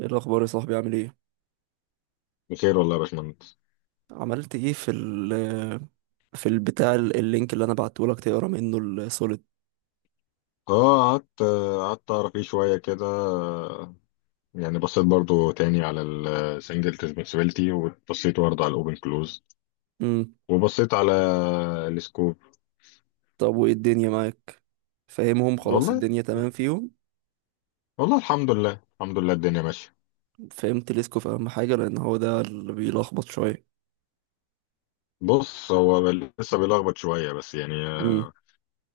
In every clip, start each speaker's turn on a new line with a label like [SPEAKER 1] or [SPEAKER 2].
[SPEAKER 1] ايه الاخبار يا صاحبي؟ عامل ايه؟
[SPEAKER 2] بخير والله يا باشمهندس.
[SPEAKER 1] عملت ايه في ال في البتاع اللينك اللي انا بعته لك تقرا منه السوليد؟
[SPEAKER 2] اه، قعدت اعرف فيه شويه كده. يعني بصيت برضو تاني على السنجل ريسبونسبيلتي، وبصيت برضو على الاوبن كلوز،
[SPEAKER 1] امم
[SPEAKER 2] وبصيت على السكوب.
[SPEAKER 1] طب وايه الدنيا معاك؟ فاهمهم خلاص؟
[SPEAKER 2] والله،
[SPEAKER 1] الدنيا تمام فيهم؟
[SPEAKER 2] والله الحمد لله، الحمد لله الدنيا ماشيه.
[SPEAKER 1] فهمت ليسكو في اهم حاجه، لان هو ده اللي بيلخبط شويه.
[SPEAKER 2] بص، هو لسه بيلخبط شويه بس يعني.
[SPEAKER 1] امم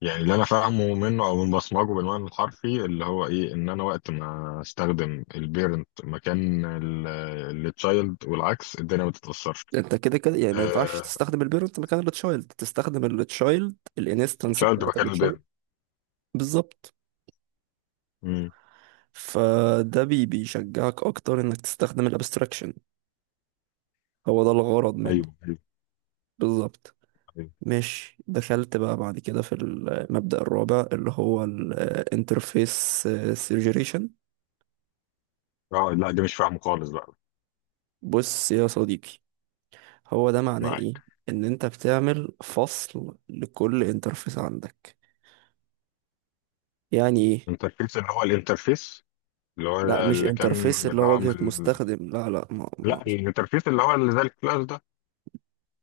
[SPEAKER 2] يعني اللي انا فاهمه منه او من بصمجه بالمعنى الحرفي اللي هو ايه، ان انا وقت ما استخدم البيرنت مكان التشايلد والعكس الدنيا ما تتاثرش.
[SPEAKER 1] انت كده كده يعني ما ينفعش
[SPEAKER 2] آه،
[SPEAKER 1] تستخدم البيرنت مكان التشايلد، تستخدم التشايلد، الانستنس
[SPEAKER 2] تشايلد
[SPEAKER 1] بتاعت
[SPEAKER 2] مكان
[SPEAKER 1] التشايلد.
[SPEAKER 2] البيرن.
[SPEAKER 1] بالظبط.
[SPEAKER 2] امم.
[SPEAKER 1] فده بيشجعك اكتر انك تستخدم الابستراكشن، هو ده الغرض منه.
[SPEAKER 2] ايوه ايوه.
[SPEAKER 1] بالظبط.
[SPEAKER 2] ايوه.
[SPEAKER 1] ماشي، دخلت بقى بعد كده في المبدأ الرابع اللي هو الانترفيس سيجريشن.
[SPEAKER 2] اه، لا دي مش فاهمه خالص بقى.
[SPEAKER 1] بص يا صديقي، هو ده معناه ايه؟
[SPEAKER 2] معاك.
[SPEAKER 1] ان انت بتعمل فصل لكل انترفيس عندك. يعني ايه؟
[SPEAKER 2] انترفيس اللي هو الانترفيس اللي هو...
[SPEAKER 1] لا، مش
[SPEAKER 2] اللي كان
[SPEAKER 1] انترفيس
[SPEAKER 2] اللي
[SPEAKER 1] اللي هو
[SPEAKER 2] هو من
[SPEAKER 1] واجهة
[SPEAKER 2] ال...
[SPEAKER 1] مستخدم، لا لا، ما ما
[SPEAKER 2] لا، الانترفيس اللي هو اللي زي الكلاس ده.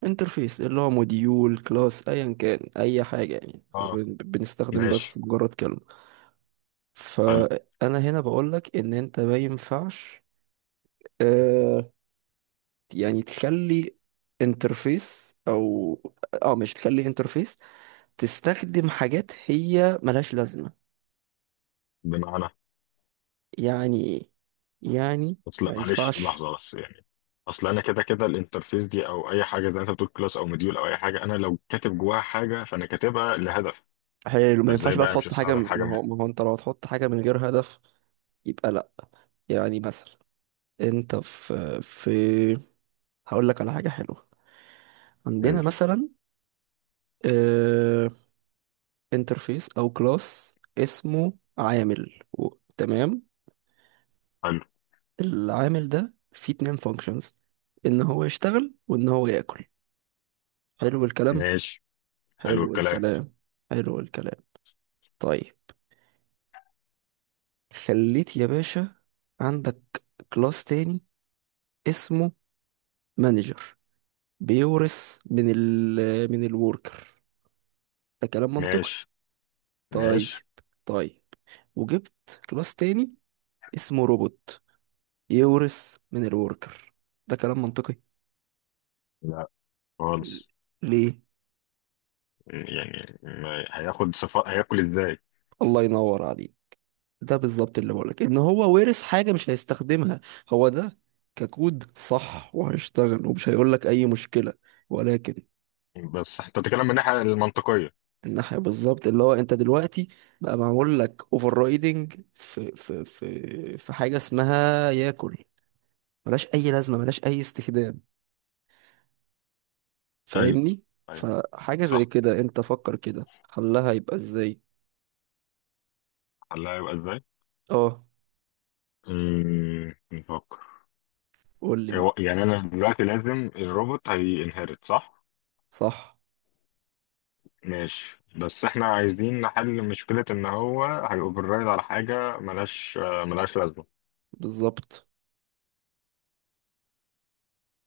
[SPEAKER 1] انترفيس اللي هو موديول، كلاس، ايا كان اي حاجة، يعني احنا
[SPEAKER 2] اه
[SPEAKER 1] بنستخدم بس
[SPEAKER 2] ماشي.
[SPEAKER 1] مجرد كلمة.
[SPEAKER 2] حلو.
[SPEAKER 1] فانا هنا بقولك ان انت ما ينفعش، آه، يعني تخلي انترفيس او اه مش تخلي انترفيس، تستخدم حاجات هي ملهاش لازمة.
[SPEAKER 2] بمعنى.
[SPEAKER 1] يعني ايه؟ يعني ما
[SPEAKER 2] اصل معلش
[SPEAKER 1] ينفعش.
[SPEAKER 2] لحظه بس يعني. اصل انا كده كده الانترفيس دي او اي حاجه زي ما انت بتقول كلاس او مديول او اي حاجه، انا لو كاتب جواها حاجه فانا كاتبها لهدف.
[SPEAKER 1] حلو، ما
[SPEAKER 2] فازاي
[SPEAKER 1] ينفعش بقى
[SPEAKER 2] بقى مش
[SPEAKER 1] تحط حاجة،
[SPEAKER 2] هستخدم حاجه
[SPEAKER 1] ما
[SPEAKER 2] من...
[SPEAKER 1] هو ما هو انت لو هتحط حاجة من غير هدف يبقى لا. يعني مثلا انت في هقول لك على حاجة حلوة. عندنا مثلا انترفيس او كلاس اسمه عامل و... تمام.
[SPEAKER 2] حلو.
[SPEAKER 1] العامل ده فيه اتنين فانكشنز، ان هو يشتغل وان هو ياكل. حلو الكلام.
[SPEAKER 2] ماشي. حلو
[SPEAKER 1] حلو
[SPEAKER 2] الكلام.
[SPEAKER 1] الكلام. حلو الكلام. طيب، خليت يا باشا عندك كلاس تاني اسمه مانجر، بيورث من من الوركر، ده كلام منطقي.
[SPEAKER 2] ماشي
[SPEAKER 1] طيب
[SPEAKER 2] ماشي.
[SPEAKER 1] طيب، وجبت كلاس تاني اسمه روبوت، يورث من الوركر، ده كلام منطقي.
[SPEAKER 2] لا
[SPEAKER 1] ل-
[SPEAKER 2] خالص.
[SPEAKER 1] ليه؟
[SPEAKER 2] يعني ما هياخد صفاء هياكل ازاي.
[SPEAKER 1] الله ينور عليك، ده بالظبط اللي بقولك، ان هو وارث حاجة مش هيستخدمها. هو ده، ككود صح وهيشتغل ومش هيقولك اي مشكلة، ولكن
[SPEAKER 2] بس انت بتتكلم من الناحيه المنطقيه.
[SPEAKER 1] الناحية بالظبط، اللي هو انت دلوقتي بقى معمول لك اوفر رايدنج في حاجة اسمها ياكل، ملهاش اي لازمة، ملهاش اي استخدام.
[SPEAKER 2] ايوه
[SPEAKER 1] فاهمني؟
[SPEAKER 2] ايوه.
[SPEAKER 1] فحاجة زي
[SPEAKER 2] صح.
[SPEAKER 1] كده انت فكر كده، حلها يبقى ازاي؟
[SPEAKER 2] حلها هيبقى ازاي.
[SPEAKER 1] اه،
[SPEAKER 2] امم، نفكر.
[SPEAKER 1] قول لي بقى.
[SPEAKER 2] يعني انا دلوقتي لازم الروبوت هينهرت صح.
[SPEAKER 1] صح.
[SPEAKER 2] ماشي، بس احنا عايزين نحل مشكله ان هو هيوفررايد على حاجه ملهاش آه، ملهاش لازمه.
[SPEAKER 1] بالظبط.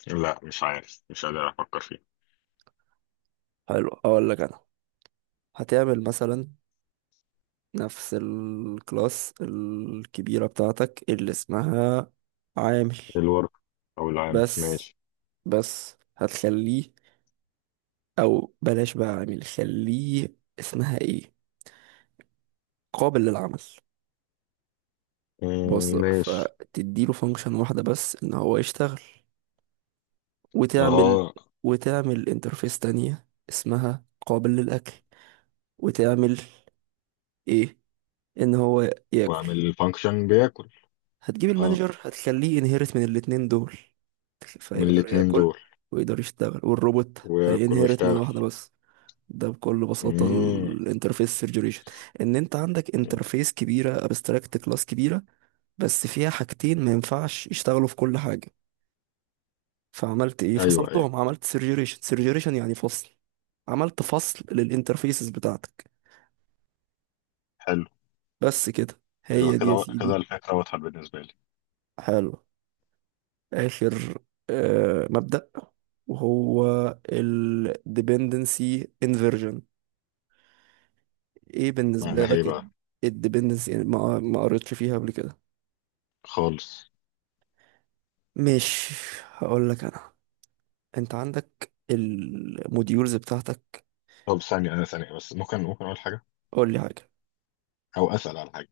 [SPEAKER 2] لا، مش عارف، مش قادر افكر فيه.
[SPEAKER 1] حلو، اقول لك انا، هتعمل مثلا نفس الكلاس الكبيرة بتاعتك اللي اسمها عامل،
[SPEAKER 2] الورك، او العامل،
[SPEAKER 1] بس
[SPEAKER 2] ماشي.
[SPEAKER 1] بس هتخليه، او بلاش بقى عامل، خليه اسمها ايه، قابل للعمل. بص،
[SPEAKER 2] مم، ماشي.
[SPEAKER 1] فتديله فانكشن واحدة بس ان هو يشتغل، وتعمل
[SPEAKER 2] اه.
[SPEAKER 1] وتعمل انترفيس تانية اسمها قابل للأكل، وتعمل ايه، ان هو ياكل.
[SPEAKER 2] واعمل الفانكشن بياكل.
[SPEAKER 1] هتجيب
[SPEAKER 2] اه،
[SPEAKER 1] المانجر هتخليه انهيرت من الاتنين دول،
[SPEAKER 2] من
[SPEAKER 1] فيقدر
[SPEAKER 2] الاتنين
[SPEAKER 1] ياكل
[SPEAKER 2] دول.
[SPEAKER 1] ويقدر يشتغل، والروبوت
[SPEAKER 2] وياكل
[SPEAKER 1] هينهرت من
[SPEAKER 2] ويشتغل.
[SPEAKER 1] واحدة بس. ده بكل بساطة
[SPEAKER 2] امم.
[SPEAKER 1] الانترفيس سيرجريشن، ان انت عندك انترفيس كبيرة، ابستراكت كلاس كبيرة، بس فيها حاجتين ما ينفعش يشتغلوا في كل حاجة، فعملت ايه،
[SPEAKER 2] ايوه ايوه.
[SPEAKER 1] فصلتهم، عملت سيرجريشن، سيرجريشن يعني فصل، عملت فصل للانترفيسز بتاعتك.
[SPEAKER 2] حلو.
[SPEAKER 1] بس كده،
[SPEAKER 2] ايوه
[SPEAKER 1] هي دي يا
[SPEAKER 2] كده كده
[SPEAKER 1] سيدي.
[SPEAKER 2] الفكره واضحه بالنسبه لي.
[SPEAKER 1] حلو، آخر آه، مبدأ وهو ال dependency inversion. ايه بالنسبة
[SPEAKER 2] معناها ايه
[SPEAKER 1] لك ال
[SPEAKER 2] بقى؟
[SPEAKER 1] ال dependency؟ يعني ما قريتش فيها قبل كده؟
[SPEAKER 2] خالص.
[SPEAKER 1] مش، هقول لك انا، انت عندك الموديولز بتاعتك.
[SPEAKER 2] طب ثانيه انا، ثانيه بس، ممكن اقول حاجه
[SPEAKER 1] قول لي حاجة.
[SPEAKER 2] او اسال على حاجه.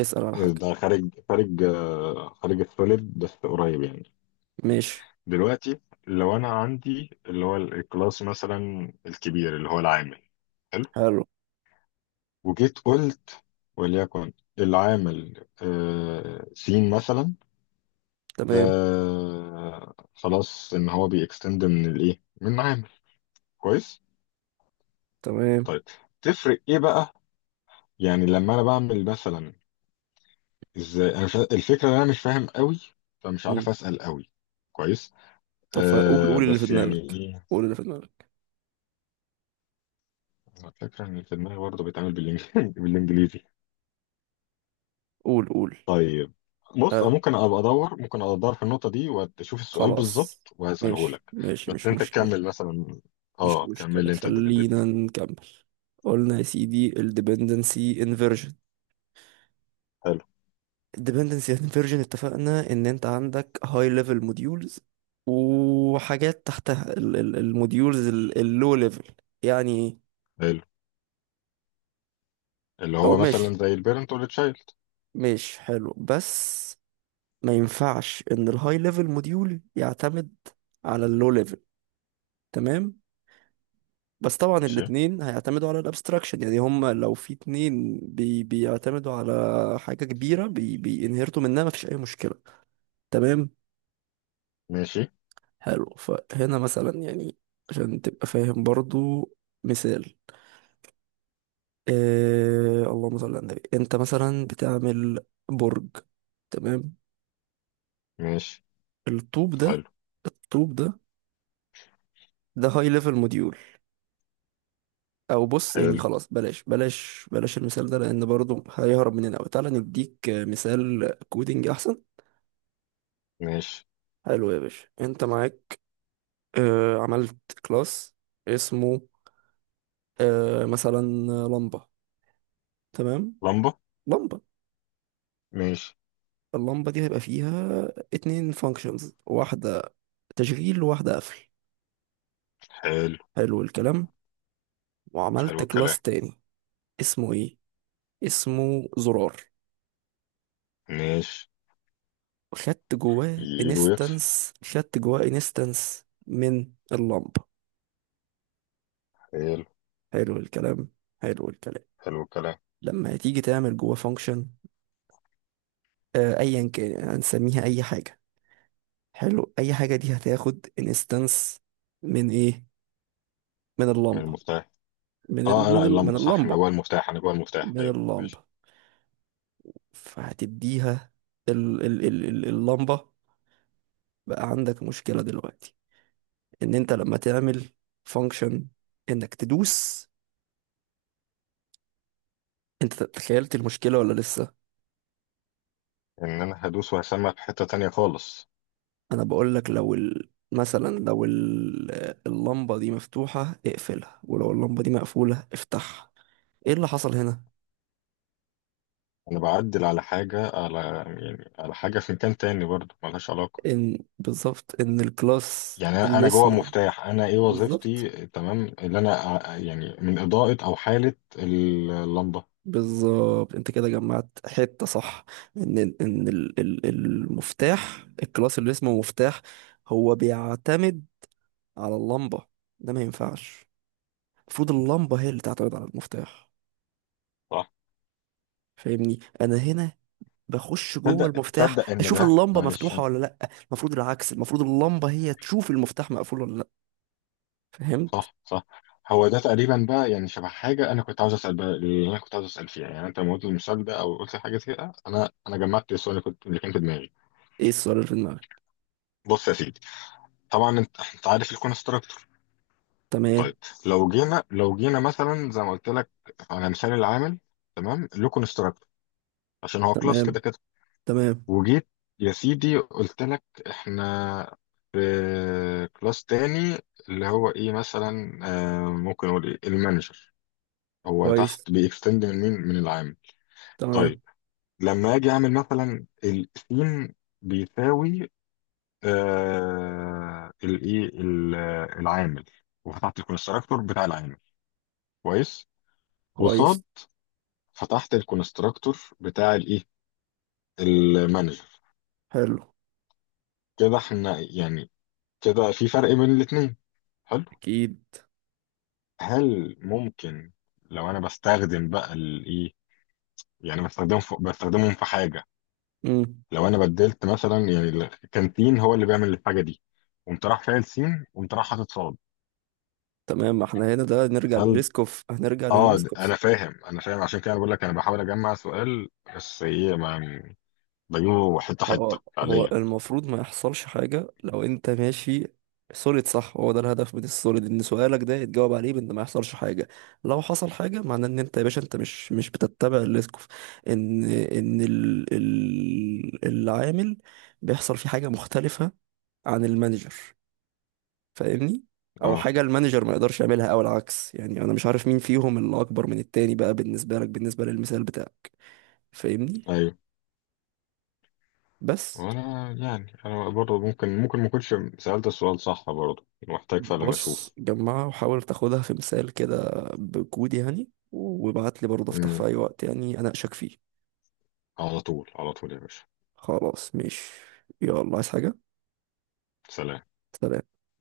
[SPEAKER 1] اسأل على حاجة.
[SPEAKER 2] ده خارج، خارج آه، خارج السوليد بس قريب يعني.
[SPEAKER 1] ماشي.
[SPEAKER 2] دلوقتي لو انا عندي اللي هو الكلاس مثلا الكبير اللي هو العامل. حلو.
[SPEAKER 1] حلو.
[SPEAKER 2] وجيت قلت وليكن العامل آه، سين مثلا.
[SPEAKER 1] تمام.
[SPEAKER 2] آه خلاص ان هو بيكستند من الايه، من عامل. كويس.
[SPEAKER 1] تمام.
[SPEAKER 2] طيب، تفرق ايه بقى؟ يعني لما انا بعمل مثلا، ازاي انا... مش الفكره ان انا مش فاهم قوي فمش
[SPEAKER 1] مم.
[SPEAKER 2] عارف اسال قوي. كويس.
[SPEAKER 1] طب فقول،
[SPEAKER 2] آه،
[SPEAKER 1] قول اللي في
[SPEAKER 2] بس يعني
[SPEAKER 1] دماغك.
[SPEAKER 2] ايه.
[SPEAKER 1] قول اللي في دماغك.
[SPEAKER 2] أنا الفكره ان في دماغي برضه بيتعمل بالانجليزي.
[SPEAKER 1] قول قول.
[SPEAKER 2] طيب. بص، أنا
[SPEAKER 1] اه،
[SPEAKER 2] ممكن ابقى ادور، ممكن ابقى ادور في النقطه دي واشوف السؤال
[SPEAKER 1] خلاص،
[SPEAKER 2] بالظبط وهساله
[SPEAKER 1] ماشي
[SPEAKER 2] لك.
[SPEAKER 1] ماشي،
[SPEAKER 2] بس
[SPEAKER 1] مش
[SPEAKER 2] انت تكمل
[SPEAKER 1] مشكلة.
[SPEAKER 2] مثلا.
[SPEAKER 1] مش
[SPEAKER 2] اه، كمل
[SPEAKER 1] مشكلة،
[SPEAKER 2] لي انت
[SPEAKER 1] خلينا
[SPEAKER 2] الديبندنسي.
[SPEAKER 1] نكمل. قلنا يا سيدي ال dependency inversion.
[SPEAKER 2] حلو.
[SPEAKER 1] ال dependency inversion اتفقنا ان انت عندك high level modules، وحاجات تحتها ال الموديولز ال low level. يعني ايه؟
[SPEAKER 2] حلو. اللي
[SPEAKER 1] او
[SPEAKER 2] هو
[SPEAKER 1] ماشي.
[SPEAKER 2] مثلا زي البيرنت والتشايلد.
[SPEAKER 1] ماشي، حلو، بس ما ينفعش ان ال high level module يعتمد على ال low level. تمام، بس طبعا
[SPEAKER 2] ماشي.
[SPEAKER 1] الاتنين هيعتمدوا على الابستراكشن، يعني هم لو في اتنين بيعتمدوا على حاجة كبيرة بينهرتوا منها مفيش أي مشكلة. تمام.
[SPEAKER 2] ماشي
[SPEAKER 1] حلو، فهنا مثلا يعني عشان تبقى فاهم برضو، مثال، آه اللهم صل على النبي، انت مثلا بتعمل برج، تمام،
[SPEAKER 2] ماشي.
[SPEAKER 1] الطوب ده،
[SPEAKER 2] حلو.
[SPEAKER 1] الطوب ده، ده هاي ليفل موديول، او بص يعني
[SPEAKER 2] حلو.
[SPEAKER 1] خلاص بلاش بلاش بلاش المثال ده، لان برضو هيهرب مننا قوي، تعالى نديك مثال كودينج احسن.
[SPEAKER 2] ماشي.
[SPEAKER 1] حلو يا باشا، انت معاك، آه، عملت كلاس اسمه، آه مثلا، لمبة، تمام،
[SPEAKER 2] لمبة.
[SPEAKER 1] لمبة.
[SPEAKER 2] ماشي.
[SPEAKER 1] اللمبة دي هيبقى فيها اتنين فانكشنز، واحدة تشغيل وواحدة قفل.
[SPEAKER 2] حلو.
[SPEAKER 1] حلو الكلام.
[SPEAKER 2] حلو
[SPEAKER 1] وعملت
[SPEAKER 2] الكلام.
[SPEAKER 1] كلاس تاني اسمه ايه، اسمه زرار،
[SPEAKER 2] ماشي.
[SPEAKER 1] خدت جواه
[SPEAKER 2] يجي ويطفي.
[SPEAKER 1] انستنس، خدت جواه انستنس من اللمبة.
[SPEAKER 2] حلو.
[SPEAKER 1] حلو الكلام. حلو الكلام.
[SPEAKER 2] حلو الكلام.
[SPEAKER 1] لما هتيجي تعمل جواه فانكشن، آه ايا كان، هنسميها اي حاجة، حلو، اي حاجه دي هتاخد انستنس من ايه، من
[SPEAKER 2] من
[SPEAKER 1] اللمبه،
[SPEAKER 2] المفتاح. اه لا،
[SPEAKER 1] من
[SPEAKER 2] اللمبة صح، انا
[SPEAKER 1] اللمبه،
[SPEAKER 2] جوه المفتاح، انا جوه المفتاح،
[SPEAKER 1] من
[SPEAKER 2] ايوه
[SPEAKER 1] اللمبه،
[SPEAKER 2] ماشي.
[SPEAKER 1] فهتديها اللمبه. بقى عندك مشكله دلوقتي، ان انت لما تعمل فانكشن، انك تدوس، انت تخيلت المشكله ولا لسه؟
[SPEAKER 2] ان انا هدوس وهسمع في حتة تانية خالص.
[SPEAKER 1] انا بقول لك، لو ال... اللمبه دي مفتوحه اقفلها، ولو اللمبه دي مقفوله افتحها. ايه اللي حصل هنا؟
[SPEAKER 2] انا بعدل على حاجة، على يعني على حاجة في مكان تاني برضه ملهاش علاقة.
[SPEAKER 1] ان بالظبط ان الكلاس
[SPEAKER 2] يعني انا
[SPEAKER 1] اللي
[SPEAKER 2] أنا جوه
[SPEAKER 1] اسمه
[SPEAKER 2] مفتاح، انا ايه
[SPEAKER 1] بالظبط،
[SPEAKER 2] وظيفتي؟ تمام اللي انا يعني من اضاءة او حالة اللمبة.
[SPEAKER 1] بالظبط، انت كده جمعت حته صح، ان المفتاح، الكلاس اللي اسمه مفتاح، هو بيعتمد على اللمبه، ده ما ينفعش. المفروض اللمبه هي اللي تعتمد على المفتاح.
[SPEAKER 2] صح.
[SPEAKER 1] فاهمني؟ انا هنا بخش جوه
[SPEAKER 2] تصدق،
[SPEAKER 1] المفتاح
[SPEAKER 2] تصدق ان
[SPEAKER 1] اشوف
[SPEAKER 2] ده
[SPEAKER 1] اللمبه
[SPEAKER 2] معلش.
[SPEAKER 1] مفتوحه ولا لا، المفروض العكس، المفروض اللمبه هي تشوف المفتاح مقفول ولا لا. فهمت؟
[SPEAKER 2] صح صح. هو ده تقريبا بقى، يعني شبه حاجه انا كنت عاوز اسال بقى، اللي انا كنت عاوز اسال فيها، يعني انت لما قلت المثال ده او قلت حاجه كده انا جمعت السؤال اللي كنت، اللي كان في دماغي.
[SPEAKER 1] ايه السؤال اللي في دماغك؟
[SPEAKER 2] بص يا سيدي، طبعا انت عارف الكونستراكتور.
[SPEAKER 1] تمام.
[SPEAKER 2] طيب، لو جينا مثلا زي ما قلت لك على مثال العامل. تمام، له كونستراكتور عشان هو كلاس
[SPEAKER 1] تمام.
[SPEAKER 2] كده كده.
[SPEAKER 1] تمام.
[SPEAKER 2] وجيت، يا سيدي قلت لك احنا في كلاس تاني اللي هو ايه مثلا آه، ممكن اقول ايه، المانجر. هو
[SPEAKER 1] كويس.
[SPEAKER 2] تحت بيكستند من مين، من العامل.
[SPEAKER 1] تمام.
[SPEAKER 2] طيب، لما اجي اعمل مثلا السين بيساوي آه الايه العامل. وفتحت الكونستراكتور بتاع العامل. كويس. وصاد
[SPEAKER 1] كويس.
[SPEAKER 2] فتحت الكونستراكتور بتاع الايه المانجر.
[SPEAKER 1] حلو.
[SPEAKER 2] كده احنا يعني كده في فرق بين الاثنين.
[SPEAKER 1] اكيد.
[SPEAKER 2] هل ممكن لو انا بستخدم بقى الايه، يعني بستخدمهم في حاجه، لو انا بدلت مثلا يعني كان سين هو اللي بيعمل الحاجه دي، قمت راح فاعل سين، قمت راح حاطط صاد.
[SPEAKER 1] تمام. ما احنا هنا ده نرجع
[SPEAKER 2] هل...
[SPEAKER 1] للليسكوف، هنرجع
[SPEAKER 2] اه،
[SPEAKER 1] للليسكوف.
[SPEAKER 2] انا فاهم، انا فاهم، عشان كده انا بقول لك انا بحاول اجمع سؤال، بس ايه، ما يعني بجيبه حته حته
[SPEAKER 1] هو هو
[SPEAKER 2] فعليا.
[SPEAKER 1] المفروض ما يحصلش حاجة لو انت ماشي سوليد صح، هو ده الهدف من السوليد، ان سؤالك ده يتجاوب عليه بان ما يحصلش حاجة. لو حصل حاجة معناه ان انت يا باشا انت مش بتتبع الليسكوف، ان العامل بيحصل فيه حاجة مختلفة عن المانجر. فاهمني؟ او
[SPEAKER 2] اه
[SPEAKER 1] حاجة المانجر ما يقدرش يعملها او العكس، يعني انا مش عارف مين فيهم اللي اكبر من التاني بقى بالنسبة لك، بالنسبة للمثال بتاعك. فاهمني؟
[SPEAKER 2] ايوه.
[SPEAKER 1] بس
[SPEAKER 2] وانا يعني انا برضه ممكن، ما كنتش سالت السؤال صح برضه، محتاج فعلا
[SPEAKER 1] بص،
[SPEAKER 2] اشوف.
[SPEAKER 1] جمعها وحاول تاخدها في مثال كده، بكود يعني، وابعت لي برضه، افتح في
[SPEAKER 2] مم.
[SPEAKER 1] اي وقت يعني اناقشك فيه.
[SPEAKER 2] على طول، على طول يا باشا.
[SPEAKER 1] خلاص ماشي. يلا، عايز حاجة؟
[SPEAKER 2] سلام.
[SPEAKER 1] سلام.